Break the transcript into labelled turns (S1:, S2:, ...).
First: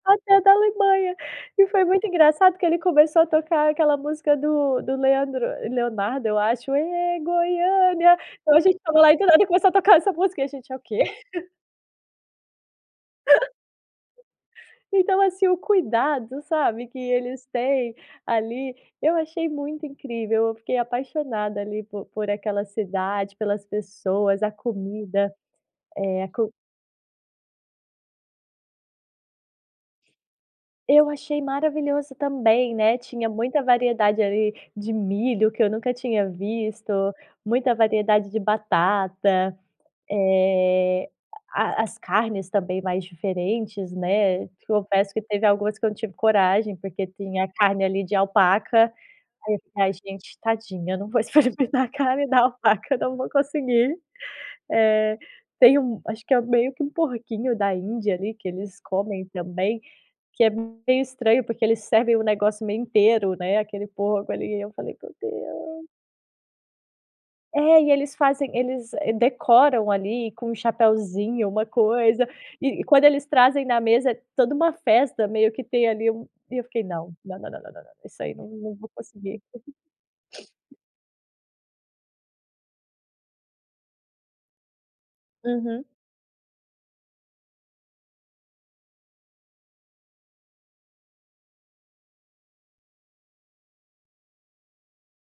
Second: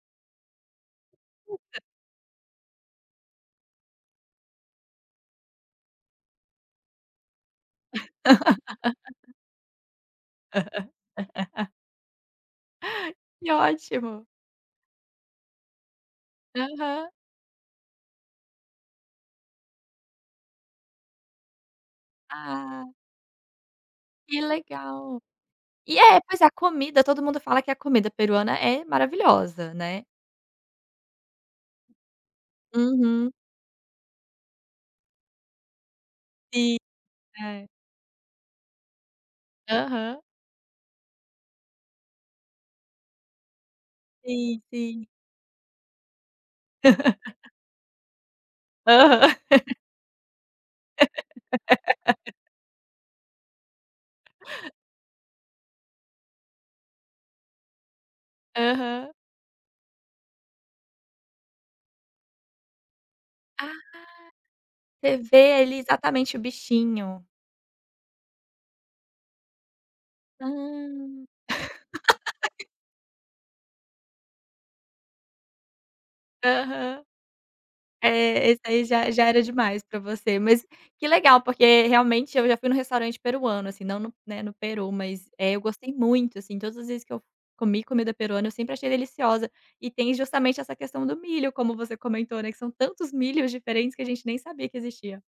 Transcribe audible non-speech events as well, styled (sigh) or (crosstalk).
S1: Até da Alemanha. E
S2: Então
S1: foi muito engraçado que ele começou a tocar aquela música do do Leandro Leonardo, eu acho: "Ê, Goiânia". Então a gente estava lá e do
S2: (laughs)
S1: nada começou a tocar essa música. E a gente: “É o quê?”. (chuckles)
S2: (laughs) Que ótimo.
S1: Então assim, o cuidado, sabe, que
S2: Aham.
S1: eles têm ali, eu achei muito incrível, eu fiquei apaixonada, ali, por por aquela
S2: Ah.
S1: cidade, pelas
S2: Que
S1: pessoas, a
S2: legal.
S1: comida.
S2: E é,
S1: Eh, a
S2: pois é, a
S1: co
S2: comida, todo mundo fala que a comida peruana é maravilhosa, né.
S1: Eu achei maravilhoso também, né. Tinha
S2: Uhum.
S1: muita variedade, ali, de milho, que eu nunca tinha
S2: Sim.
S1: visto.
S2: É.
S1: Muita variedade de batata.
S2: Aham.
S1: Eh, a a as carnes também, mais diferentes, né.
S2: Sim,
S1: Te
S2: sim.
S1: confesso que teve algumas que eu não tive coragem, porque tem a
S2: (laughs)
S1: carne, ali, de alpaca.
S2: Aham.
S1: Aí
S2: (laughs)
S1: tá, a gente: “Tadinha, eu não vou experimentar a carne da
S2: (laughs)
S1: alpaca. Não vou conseguir”. Eh, tem um acho que é meio que um porquinho-da-índia, ali, que eles
S2: Aham.
S1: comem também, que é meio estranho, porque eles servem o negócio meio inteiro, né,
S2: Ah!
S1: aquele porco, ali, e eu falei: “Meu
S2: Você vê ali,
S1: Deus”.
S2: exatamente o bichinho.
S1: É, e eles fazem eles, decoram ali, com um
S2: Hum.
S1: chapeuzinho, uma coisa.
S2: (laughs)
S1: E e quando eles trazem na mesa, toda uma festa meio que tem ali um e eu fiquei:
S2: Aham.
S1: “Não, não, não, não, não, não. Isso aí não
S2: É, esse
S1: não
S2: aí
S1: vou
S2: já já
S1: conseguir”.
S2: era demais pra você. Mas
S1: (chuckles)
S2: que legal, porque realmente, eu já fui num restaurante peruano, assim, não no, né, no Peru, mas, eh, eu
S1: Uhum.
S2: gostei muito, assim. Todas as vezes que eu f comi comida peruana, eu sempre achei deliciosa. E tem, justamente, essa questão do milho, como você comentou, né, que são tantos milhos diferentes que a gente nem sabia que existia.